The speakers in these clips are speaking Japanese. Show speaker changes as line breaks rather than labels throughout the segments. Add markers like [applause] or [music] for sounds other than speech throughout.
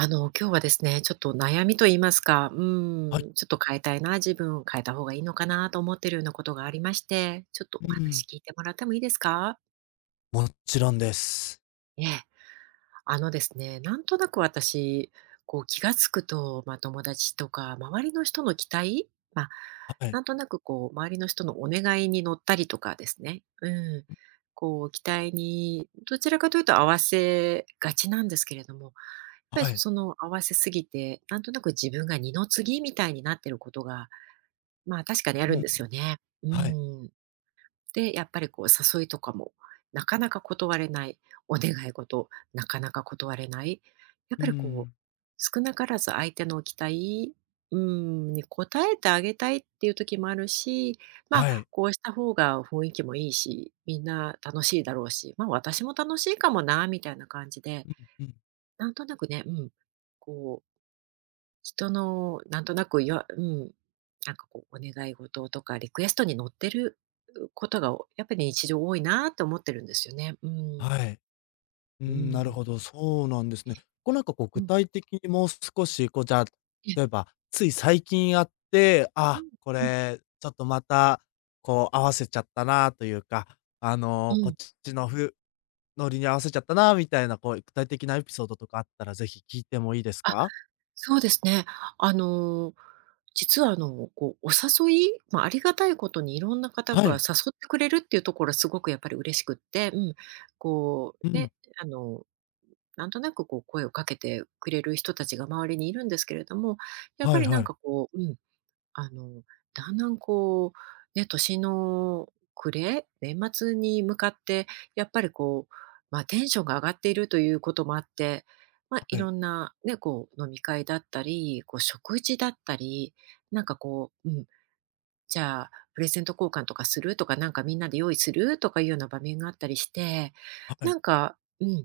今日はですね、ちょっと悩みと言いますか、
はい。
ちょっと変えたいな、自分を変えた方がいいのかなと思ってるようなことがありまして、ちょっと
う
お話
ん。
聞いてもらってもいいですか？
もちろんです。
ええ、あのですね、なんとなく私、こう気がつくと、まあ、友達とか周りの人の期待、まあ、
はい、
なんとなくこう周りの人のお願いに乗ったりとかですね、ん、こう期待にどちらかというと合わせがちなんですけれども、
はい。
その合わせすぎて、なんとなく自分が二の次みたいになってることが、まあ、確かにあ
う
るん
ん、
ですよね。う
はい。
ん。で、やっぱりこう誘いとかもなかなか断れない、お願い事、なかなか断れない。やっ
う
ぱりこ
ん。
う、少なからず相手の期待、うん、に応えてあげたいっていう時もあるし、まあ、
はい。
こうした方が雰囲気もいいし、みんな楽しいだろうし、まあ、私も楽しいかもなみたいな感じで、
うん、うん。
なんとなくね、こう人のなんとなくよ、やうん、なんかこう、お願い事とかリクエストに乗ってることが、やっぱり日常多いなと思ってるんですよね。うん。
はい。う
う
ん、なる
ん。
ほど、そうなんですね。こうなんかこう
う
具
ん。
体的にもう少し、こうじゃあ、
え
例えば、つい最近あって、
う
あ、
ん、
こ
うん、
れちょっとまた、こう合わせちゃったなというか、あ
う
の、こ
ん。
っちのノリに合わせちゃったなみたいなこう具体的なエピソードとかあったらぜひ聞いてもいいです
あ、
か？
そうですね。あの、実はこう、お誘い、まあ、ありがたいことにいろんな方
は
が誘
い。
ってくれるっていうところはすごくやっぱり嬉しくって、うん、こう、
うん。
ね、あの、なんとなくこう声をかけてくれる人たちが周りにいるんですけれども、やっ
は
ぱ
い
りな
は
ん
い。
かこうあの、だんだんこう、ね、年の暮れ、年末に向かって、やっぱりこう、まあ、テンションが上がっているということもあって、まあ、い
は
ろ
い。
んなね、こう、飲み会だったり、こう、食事だったり、なんかこう、じゃあ、プレゼント交換とかする？とか、なんかみんなで用意する？とかいうような場面があったりして、
は
な
い。
んか、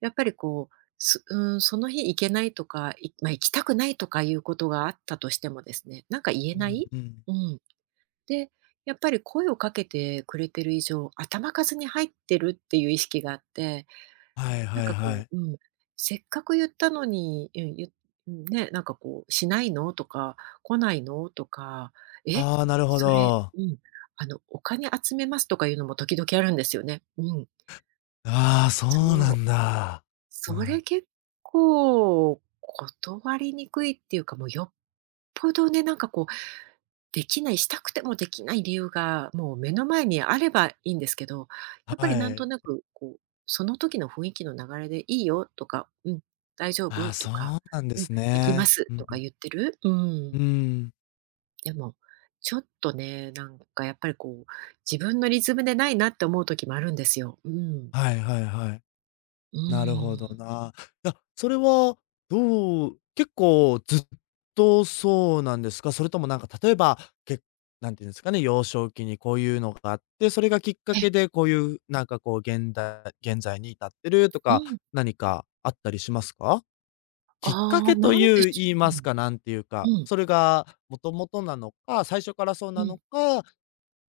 やっぱりこう、すうん、その日行けないとか、まあ、行きたくないとかいうことがあったとしてもですね、なんか言え
う
な
ん、
い。
うん。
うん。で、やっぱり声をかけてくれてる以上、頭数に入ってるっていう意識があって
はい
なん
はい
か
は
こ
い。
う、せっかく言ったのに、ゆうんね、なんかこう、しないの？とか、来ないの？とか、え、
ああ、なるほ
それ
ど。
お金集めますとかいうのも時々あるんですよね。うん。
ああ、そう
そ
な
う。
んだ。う
そ
ん。
れ結構断りにくいっていうか、もうよっぽどね、なんかこう、できない、したくてもできない理由が、もう目の前にあればいいんですけど、
は
やっぱりなんと
い。
なくこう、その時の雰囲気の流れで「いいよ」とか「うん、大丈
あ
夫」
あ、
と
そ
か
うなんで
「うん、
す
行きま
ね。
す」
う
と
んう
か
ん。
言ってるう
ー
ん。
ん。
でも、ちょっとね、なんかやっぱりこう、自分のリズムでないなって思う時もあるんですよ。うん。
はいはいはい。
う
なるほど
ーん。
な。いや、それは結構ずっとそうなんですか？それともなんか例えば、けなんていうんですかね、幼少期にこういうのがあって、それがきっか
え、
けでこういうなんかこう、現在に至ってると
う
か、
ん。
何かあったりしますか？きっか
ああ、
けと
なんで
いう
し
言い
ょ
ま
うう
す
ん。
か、なんていうか、
うん。
それがもともとなのか、最初からそう
う
なの
ん。
か、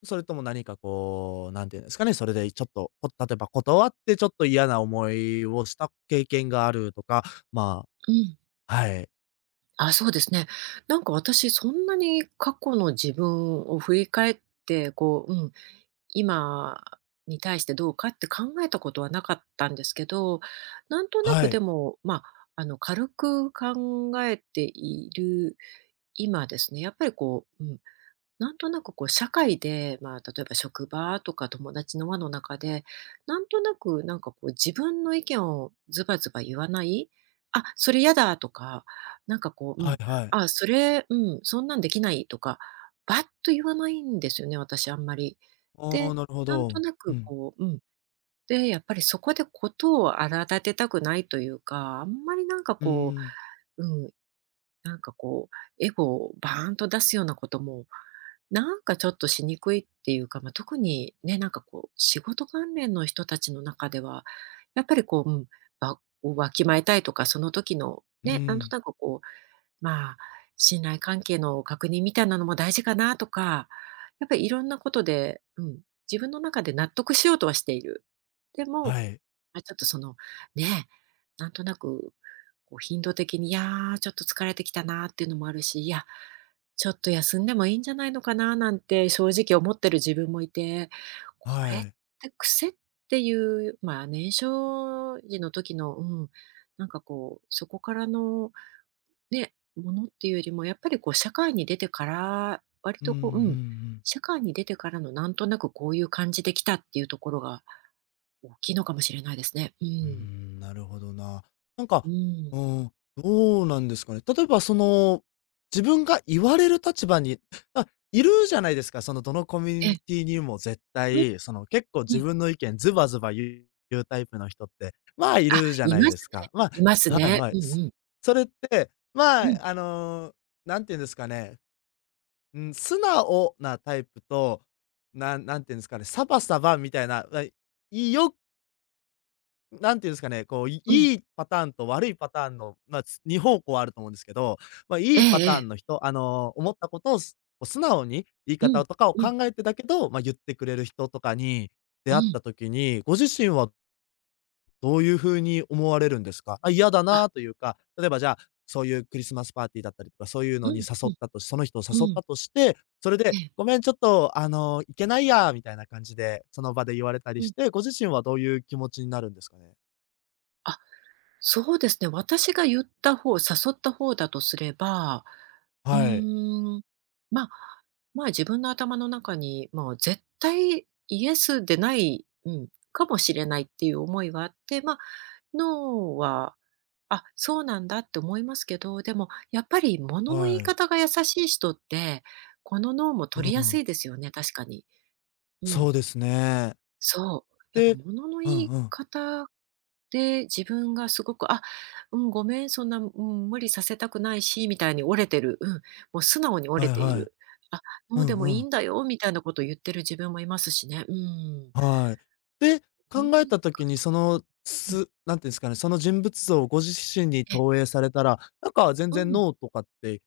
それとも何かこう、なんていうんですかね、それでちょっと、例えば断ってちょっと嫌な思いをした経験があるとか、ま
うん。
あ、はい。
あ、そうですね。なんか私そんなに過去の自分を振り返って、こう、今に対してどうかって考えたことはなかったんですけど、なんとな
は
くで
い。
も、まあ、軽く考えている今ですね、やっぱりこう、なんとなくこう社会で、まあ、例えば職場とか友達の輪の中で、なんとなくなんかこう自分の意見をズバズバ言わない、あ、それ嫌だとか、なんかこう、
はいはい。
あ、それ、そんなんできないとか、バッと言わないんですよね、私あんまり。
ああ、
で、
なるほ
なんと
ど。
な
う
く
ん。
こう、で、やっぱりそこでことを荒立てたくないというか、あんまりなんか
う
こ
ーん。
う、なんかこう、エゴをバーンと出すようなことも、なんかちょっとしにくいっていうか、まあ、特にね、なんかこう、仕事関連の人たちの中では、やっぱりこう、わをわきまえたいとか、その時の
う
ね、なんと
ん。
なくこう、まあ、信頼関係の確認みたいなのも大事かなとか、やっぱりいろんなことで、自分の中で納得しようとはしている。でも、
はい。
まあ、ちょっとその、ね、なんとなく、こう頻度的に、いやー、ちょっと疲れてきたなーっていうのもあるし、いや、ちょっと休んでもいいんじゃないのかななんて正直思ってる自分もいて、こ
は
れっ
い。
て癖っていう、まあ、年少時の時の、なんかこう、そこからのね、ものっていうよりも、やっぱりこう社会に出てから、割
うんう
と
んう
こう、
ん。
社会に出てからのなんとなくこういう感じで来たっていうところが大きいのかもしれないですね。う
うー
ん。
ん、なるほどな。なん
う
か、
ん。
うーん、どうなんですかね。例えばその、自分が言われる立場に、あ、いるじゃないですか、そのどのコミュ
え
ニ
え。
ティにも絶
うん
対、その結構
う
自
ん。
分の意見ズバズバ言うタイプの人って、まあ、い
あ、
るじゃ
い
ない
ま
で
す
す
ね。
か。ま
います
あ、はい
ね。
は
う
い。
んうん。
それって、ま
う
あ、
ん、
あの、なんて言うんですかね、うん、素直なタイプと、なんて言うんですかね、サバサバみたいな、わいよなんていうんですかね、こう、い
うん。
いいパターンと悪いパターンの、まあ、2方向あると思うんですけど、まあ、
え
いいパ
え
ターン
ええ。
の人、あの、思ったことをこう素直に言い
うん、
方とかを
う
考
ん、
えてだけど、まあ、言ってくれる人とかに出
う
会っ
ん。
た時に、ご自身はどういう風に思われるんですか？あ、嫌だ
あ、
なというか、例えばじゃあ、そういうクリスマスパーティーだったりとか、そういう
う
のに誘
ん、う
っ
ん、
たとしその人を誘っ
うん。
たとして、それ
え
で
え。
「ごめん、ちょっと、あの、いけないや」みたいな感じで、その場で言われたり
う
し
ん。
て、ご自身はどういう気持ちになるんですかね？
あ、そうですね。私が言った方、誘った方だとすれば、う
はい。
ーん、まあ、まあ、自分の頭の中に、もう絶対イエスでない、かもしれないっていう思いはあって、まあ、ノーはあ、そうなんだって思いますけど、でもやっぱり物の言
は
い
い。
方が優しい人って、この脳も
う
取りやす
ん。
いですよね、確かに。う
そ
ん、
うですね。
そう。やっぱ
で、
物の言
うん
い
うん。
方で自分がすごく「あ、うん、ごめん、そんな、うん、無理させたくないし」みたいに折れてる。うん、もう素直に折れ
はい
てい
はい。
る。「あ、も
う
うで
ん
も
う
いい
ん。
んだよ」みたいなことを言ってる自分もいますしね。うん。
はい。で、
物
考
の
え
言い
た時に
方
その、
うん。
なんていうんですかね、その人物像をご自身に
え、
投影されたら、なんか全
う
然
ん。
ノーとかって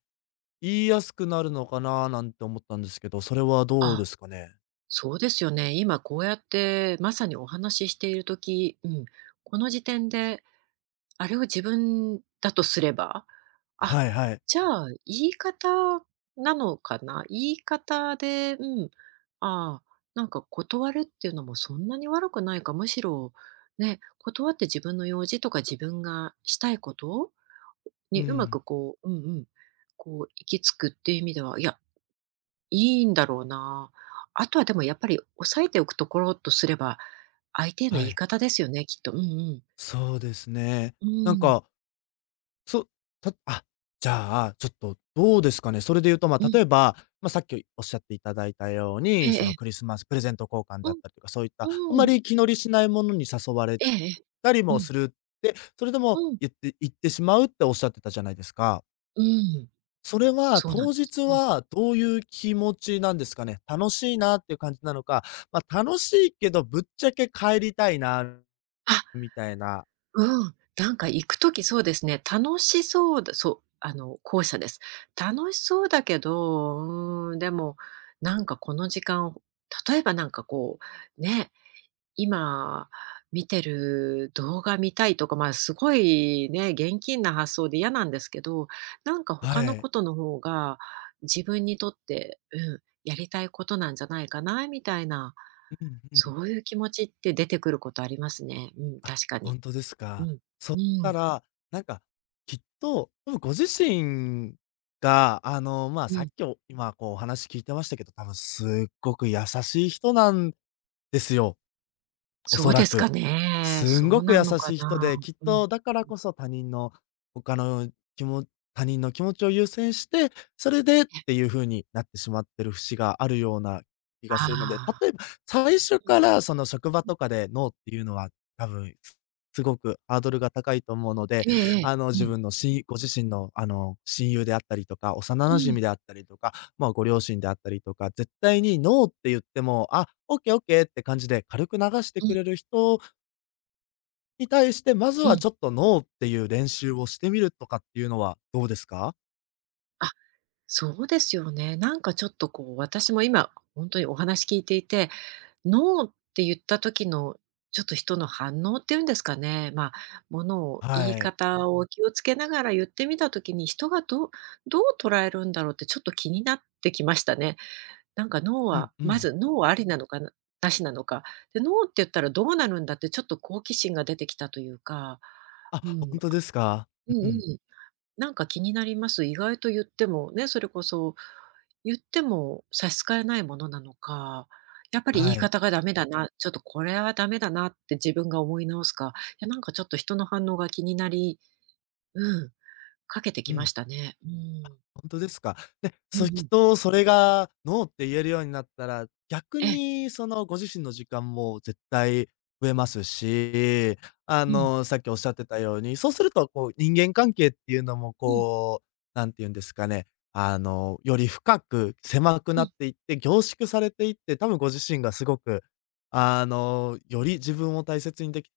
言いやすくなるのかななんて思ったんですけど、それはどう
あ
ですかね？
そうですよね。今こうやってまさにお話ししている時、この時点で、あれを自分だとすれば、あ、
はいはい。
じゃあ言い方なのかな。言い方で、ああ、なんか断るっていうのもそんなに悪くないか、むしろね、断って自分の用事とか自分がしたいこと
う
にうまく
ん。
こうこう行き着くっていう意味では、いや、いいんだろうな。あとはでもやっぱり押さえておくところとすれば、相手への
は
言い
い。
方ですよね、きっと。うんうん。
そうですね。
う
なん
ん。
かそたあ、じゃあ、ちょっとどうですかね。それで言うと、ま
う
あ、
ん。
例えば、まあ、さっきおっしゃっていただいたよう
ええ
に、そ
え
の
え。
クリスマスプレゼント交換であ
う
っ
ん
たりとか、そういったあん
う
ま
ん。
り気乗りしないものに誘われ
ええええ。
たり
う
も
ん。
するって、それで
う
も
ん。
言って行ってしまうっておっしゃってたじゃないですか。
うん。
それは
そうなん
当
です。
日
うん。
はどういう気持ちなんですかね。楽しいなっていう感じなのか、まあ、楽しいけどぶっちゃけ帰りたいな
あ、
みたいな。
うん。なんか行くときそうですね、楽しそうだそう、後者です。楽しそうだけど、でも、なんかこの時間、例えばなんかこう、ね今見てる動画見たいとか、まあ、すごいね、現金な発想で嫌なんですけど、なんか他
は
の
い。
ことの方が自分にとって、やりたいことなんじゃないかなみたいな、
うんう
そ
ん。
ういう気持ちって出てくることありますね。うん、
あ、
確かに。
本当です
う
か。
ん。
そ
う
した
ん。
ら、なんか、きっと、多分ご自身が、あの、まあ、
う
さっ
ん。
き今こうお話聞いてましたけど、多分すっごく優しい人なんですよ。お
そ
そ
うで
ら
すか
く。
ね。
すん
そ
ご
う
く
な
優
のか
しい人
な。
で、きっ
うん。
とだからこそ他人の他のきも他人の気持ちを優先して、それでっていう風になってしまってる節があるような気がするので、
ああ。
例えば、最初からその職場とかでノーっていうのは多分、すごくハードルが高いと思うので、
ええええ。
あの、
う
自
ん。
分のしご自身のあの、親友であったりとか、
う
幼馴
ん。
染であったりとか、まあ、ご両親であったりとか、絶対にノーって言っても、あ、オッケーオッケーって感じで軽く流して
う
く
ん。
れる人に対して、まず
う
は
ん。
ちょっとノーっていう練習をしてみるとかっていうのはどうですか？
あそうですよね。なんかちょっとこう、私も今、本当にお話聞いていて、ノーって言った時のちょっと人の反応っていうんですかね、まあ、ものを言い
はい。
方を気をつけながら言ってみた時に、人がどう捉えるんだろうってちょっと気になってきましたね。なんかノー
う
は、
んう
ま
ん。
ずノーはありなのかな、なしなのか。で、ノーって言ったらどうなるんだってちょっと好奇心が出てきたというか、う
あ、ほ
ん、
んとですか？
うん
う
う
んうん。
ん。なんか気になります。意外と言っても、ね、それこそ、言っても差し支えないものなのか、やっぱり言
は
い
い。
方がダメだな、ちょっとこれはダメだなって自分が思い直すか、いやなんかちょっと人の反応が気になり、うん、かけて
う
きま
ん。
したね。うん。
ほんとですか。で、
うんう
きっ
ん。
とそれがノーって言えるようになったら、逆
ええ。
にそのご自身の時間も絶対増えますし、あ
うん。
の、さっきおっしゃってたように、そうするとこう人間関係っていうのも
うん
こう、何て言うんですかね、あの、より深く狭く
う
なっ
ん。
ていって、凝縮されていって、多分ご自身がすごく、あの、より自分を大切にでき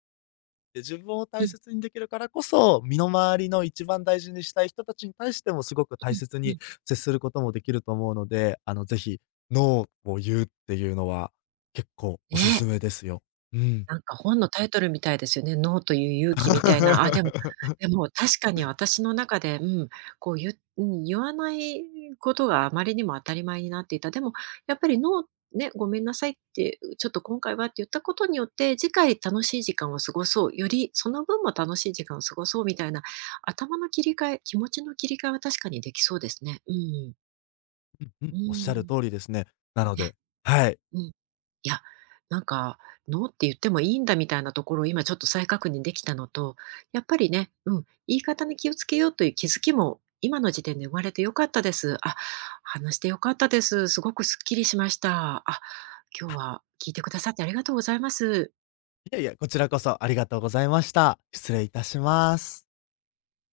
で、自分を
う
大
ん
切にできるからこそ、身の回りの一番大事にしたい人たちに対してもすごく
う
大
ん
切
う
に
ん。
接することもできると思うので、あの、ぜひ、ノーを言うっていうのは結構おすす
ね。
めですよ。うん。
なんか本のタイトルみたいですよね。ノーという勇気みたいな。あ、でもで
[laughs]
も確かに私の中で、こう言う言わないことがあまりにも当たり前になっていた。でもやっぱりノーね、ごめんなさいって、ちょっと今回はって言ったことによって、次回楽しい時間を過ごそう、よりその分も楽しい時間を過ごそうみたいな、頭の切り替え、気持ちの切り替えは確かにできそうですね。うん。
うんう
う
ん、おっしゃ
ん。ね、
る通りですね。なので、はい。
うん。いや、なんか、ノーって言ってもいいんだみたいなところを今ちょっと再確認できたのと、やっぱりね、言い方に気をつけようという気づきも今の時点で生まれてよかったです。あ、話してよかったです。すごくすっきりしました。あ、今日は聞いてくださってありがとうございます。
いやいや、こちらこそありがとうございました。失礼いたします。